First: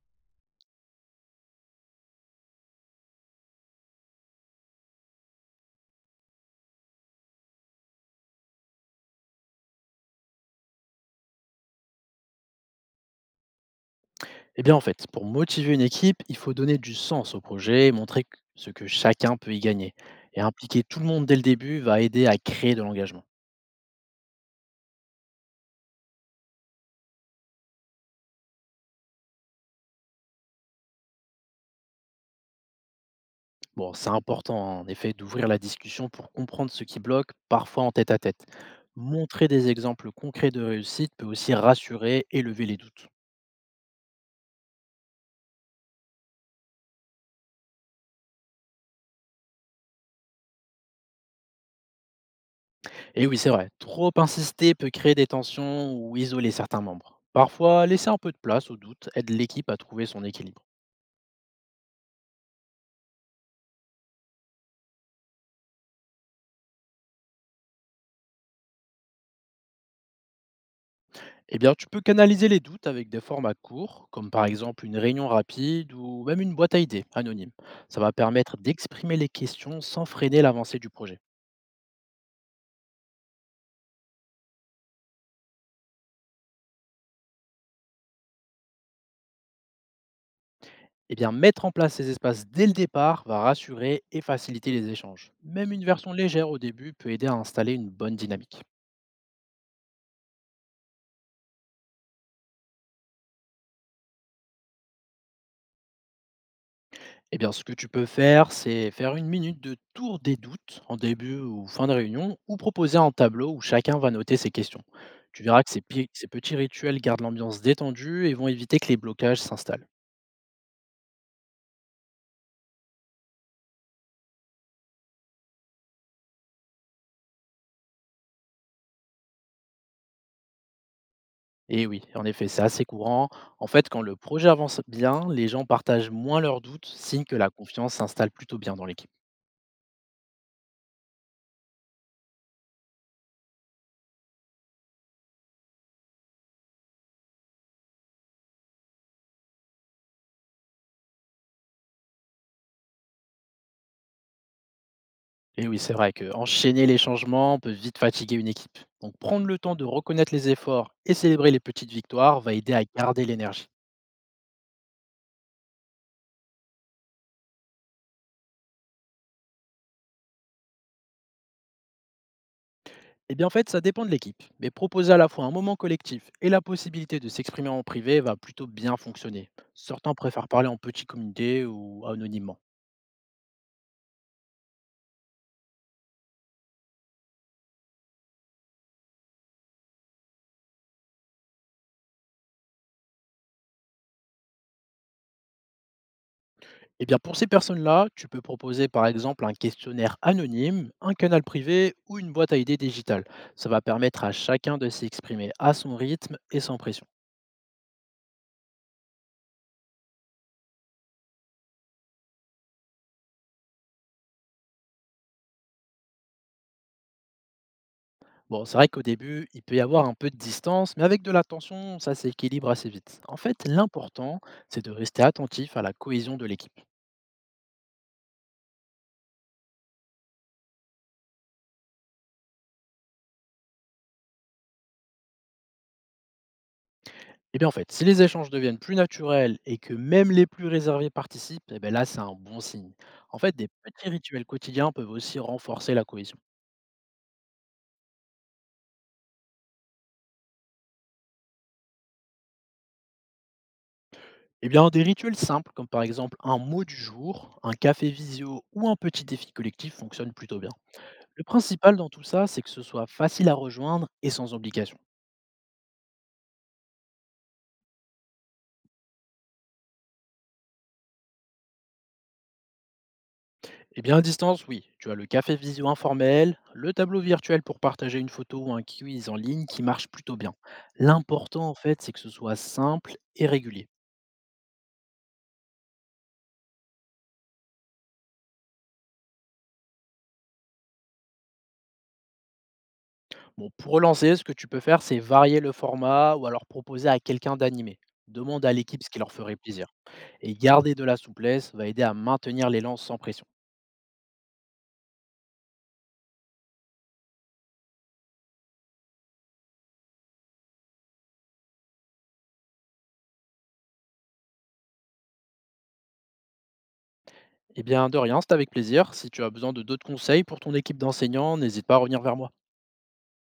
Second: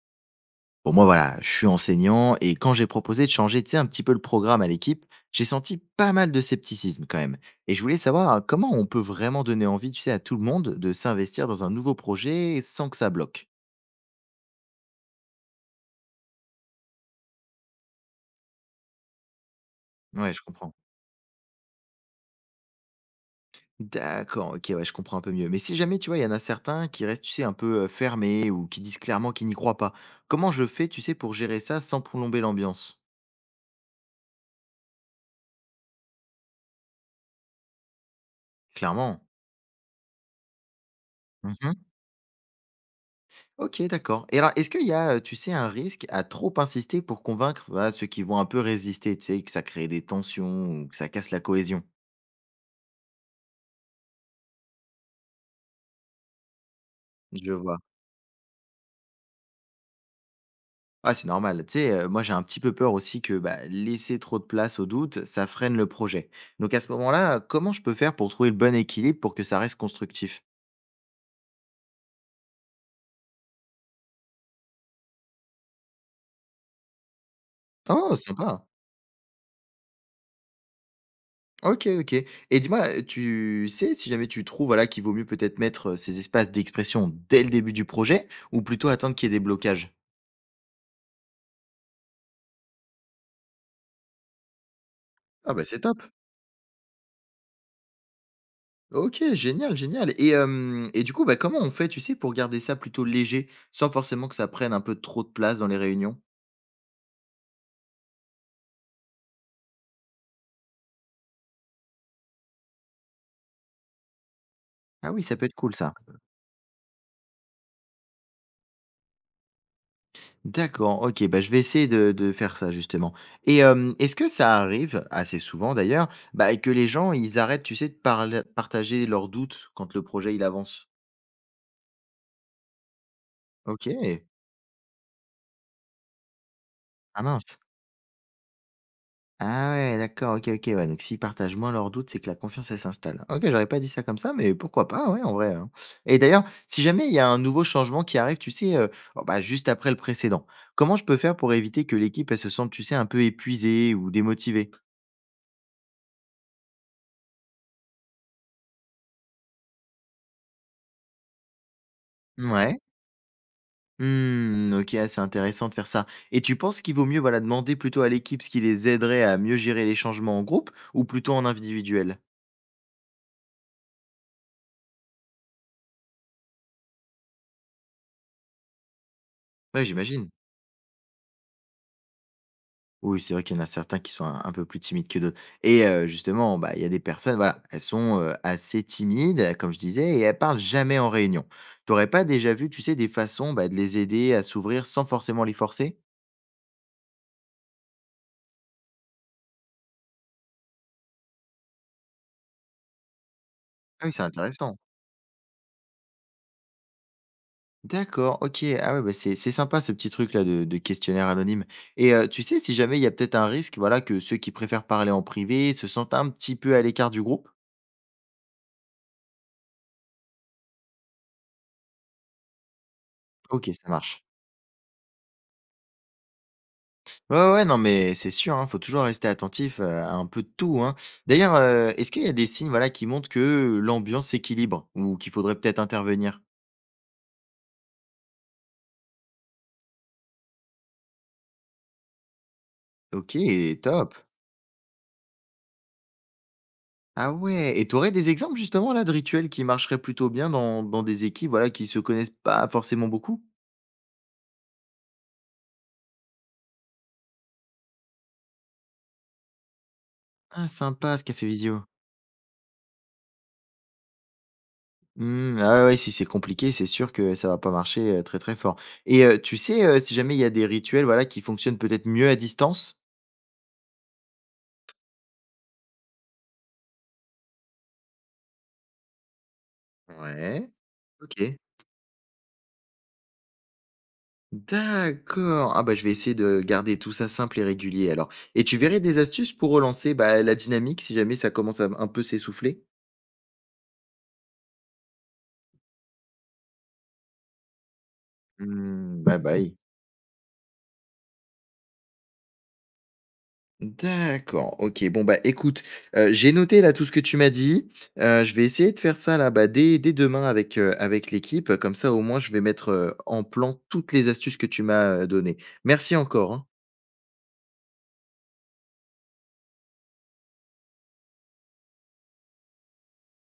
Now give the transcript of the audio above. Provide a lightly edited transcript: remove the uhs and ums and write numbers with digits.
Bon, moi, voilà, je suis enseignant et quand j'ai proposé de changer, tu sais, un petit peu le programme à l'équipe, j'ai senti pas mal de scepticisme quand même. Et je voulais savoir comment on peut vraiment donner envie, tu sais, à tout le monde de s'investir dans un nouveau projet sans que ça bloque. Eh bien, en fait, pour motiver une équipe, il faut donner du sens au projet et montrer ce que chacun peut y gagner. Ouais, Et je comprends. impliquer tout le monde dès le début va aider à créer de l'engagement. D'accord, ok, ouais, je comprends un peu mieux. Mais si jamais, tu vois, il y en a certains qui restent, tu sais, un peu fermés ou qui disent clairement qu'ils n'y croient pas, comment je fais, tu sais, pour gérer ça sans plomber l'ambiance. Bon, c'est important, hein, en effet, d'ouvrir la discussion pour comprendre ce qui bloque, parfois en tête à tête. Clairement. Montrer des exemples concrets de réussite peut aussi rassurer et lever les doutes. OK, d'accord. Et alors, est-ce qu'il y a, tu sais, un risque à trop insister pour convaincre, voilà, ceux qui vont un peu résister? Tu sais, que ça crée des tensions ou que ça casse la cohésion? Et oui, c'est vrai, trop insister peut créer des tensions ou isoler certains membres. Je vois. Parfois, laisser un peu de place au doute aide l'équipe à trouver son équilibre. Ah, c'est normal. Tu sais, moi, j'ai un petit peu peur aussi que, bah, laisser trop de place au doute, ça freine le projet. Donc à ce moment-là, comment je peux faire pour trouver le bon équilibre pour que ça reste constructif? Eh bien, tu peux canaliser les doutes avec des formats courts, comme par exemple une réunion rapide ou même une boîte à idées anonyme. Ça va Oh, permettre sympa. d'exprimer les questions sans freiner l'avancée du projet. OK, OK. Et dis-moi, tu sais si jamais tu trouves, voilà, qu'il vaut mieux peut-être mettre, ces espaces d'expression dès le début du projet ou plutôt attendre qu'il y ait des blocages? Eh bien, mettre en place ces espaces dès le départ va rassurer et faciliter les échanges. Ah, bah, Même c'est une top. version légère au début peut aider à installer une bonne dynamique. OK, génial, génial et du coup, bah, comment on fait, tu sais, pour garder ça plutôt léger, sans forcément que ça prenne un peu trop de place dans les réunions? Eh bien, ce que tu peux faire, c'est faire une minute de tour des doutes en début ou fin de réunion, ou proposer un tableau où chacun va noter ses questions. Ah oui, ça Tu peut être verras que cool ça. Ces petits rituels gardent l'ambiance détendue et vont éviter que les blocages s'installent. D'accord, OK, bah, je vais essayer de faire ça justement et est-ce que ça arrive, assez souvent d'ailleurs, bah, que les gens, ils arrêtent, tu sais, de parler partager leurs doutes quand le projet, il avance? Et oui, en effet, c'est assez courant. En fait, quand le OK. projet avance bien, les gens partagent moins leurs doutes, Ah signe que la mince. confiance s'installe plutôt bien dans l'équipe. Ah ouais, d'accord, OK, OK, ouais, donc s'ils partagent moins leurs doutes, c'est que la confiance, elle s'installe. OK, j'aurais pas dit ça comme ça, mais pourquoi pas, ouais, en vrai, hein. Et d'ailleurs, si jamais il y a un nouveau changement qui arrive, tu sais, oh, bah, juste après le précédent, comment je peux faire pour éviter que l'équipe, elle se sente, tu sais, un peu épuisée ou démotivée? Et oui, c'est vrai que enchaîner les changements peut vite fatiguer une équipe. Donc prendre le temps de reconnaître les efforts et célébrer les petites victoires va aider Ouais. à garder l'énergie. Mmh, OK, ah, c'est intéressant de faire ça. Et tu penses qu'il vaut mieux, voilà, demander plutôt à l'équipe ce qui les aiderait à mieux gérer les changements en groupe ou plutôt en individuel? Eh bien, en fait, ça dépend de l'équipe. Mais proposer à la fois un moment collectif et la possibilité de s'exprimer en privé va plutôt bien fonctionner. Ouais, Certains j'imagine. préfèrent parler en petit comité ou anonymement. Oui, c'est vrai qu'il y en a certains qui sont un peu plus timides que d'autres et justement, bah, il y a des personnes, voilà, elles sont, assez timides, comme je disais et elles parlent jamais en réunion. Tu aurais pas déjà vu, tu sais, des façons, bah, de les aider à s'ouvrir sans forcément les forcer? Eh bien, pour ces personnes-là, tu peux proposer par exemple un questionnaire anonyme, un canal privé ou une boîte à idées digitale. Ça va Ah oui, c'est permettre à intéressant. chacun de s'exprimer à son rythme et sans pression. D'accord, OK. Ah ouais, bah, c'est sympa ce petit truc là de questionnaire anonyme et tu sais si jamais il y a peut-être un risque, voilà, que ceux qui préfèrent parler en privé se sentent un petit peu à l'écart du groupe? Bon, c'est vrai qu'au début, il peut y avoir un peu de distance, mais avec de l'attention, ça s'équilibre assez vite. En fait, OK, ça marche. l'important, c'est de rester attentif à la cohésion de l'équipe. Ouais, ouais, ouais, non, mais c'est sûr, hein, faut toujours rester attentif, à un peu de tout, hein. D'ailleurs, est-ce qu'il y a des signes, voilà, qui montrent que l'ambiance s'équilibre ou qu'il faudrait peut-être intervenir? Eh bien, en fait, si les échanges deviennent plus naturels et que même les plus réservés participent, eh ben là, c'est un bon signe. En fait, des OK, petits top. rituels quotidiens peuvent aussi renforcer la cohésion. Ah ouais et tu aurais des exemples justement là de rituels qui marcheraient plutôt bien dans des équipes, voilà, qui se connaissent pas forcément beaucoup? Eh bien, des rituels simples, comme par exemple un mot du jour, un café visio ou un petit défi collectif fonctionnent plutôt bien. Ah sympa ce Le café visio. principal dans tout ça, c'est que ce soit facile à rejoindre et sans obligation. Mmh, ah ouais, si c'est compliqué, c'est sûr que ça va pas marcher, très, très fort et tu sais, si jamais il y a des rituels, voilà, qui fonctionnent peut-être mieux à distance? Eh bien, à distance, oui, tu as le café visio informel, le tableau virtuel pour partager une photo ou un quiz en ligne qui marche plutôt bien. Ouais. OK. L'important, en fait, c'est que ce soit simple et régulier. D'accord. Ah bah je vais essayer de garder tout ça simple et régulier alors. Et tu verrais des astuces pour relancer bah, la dynamique si jamais ça commence à un peu s'essouffler? Bon, pour relancer, ce que tu peux faire, c'est varier le format ou alors proposer à quelqu'un d'animer. Demande à l'équipe ce qui Hmm, leur bye ferait bye. plaisir. Et garder de la souplesse va aider à maintenir les lances sans pression. D'accord, ok. Bon, bah écoute, j'ai noté là tout ce que tu m'as dit. Je vais essayer de faire ça là bah, dès, dès demain avec, avec l'équipe. Comme ça, au moins, je vais mettre en plan toutes les astuces que tu m'as données. Merci encore, hein. Eh bien, de rien, c'est avec plaisir. Si tu as besoin de d'autres conseils pour ton équipe d'enseignants, n'hésite pas à revenir vers moi.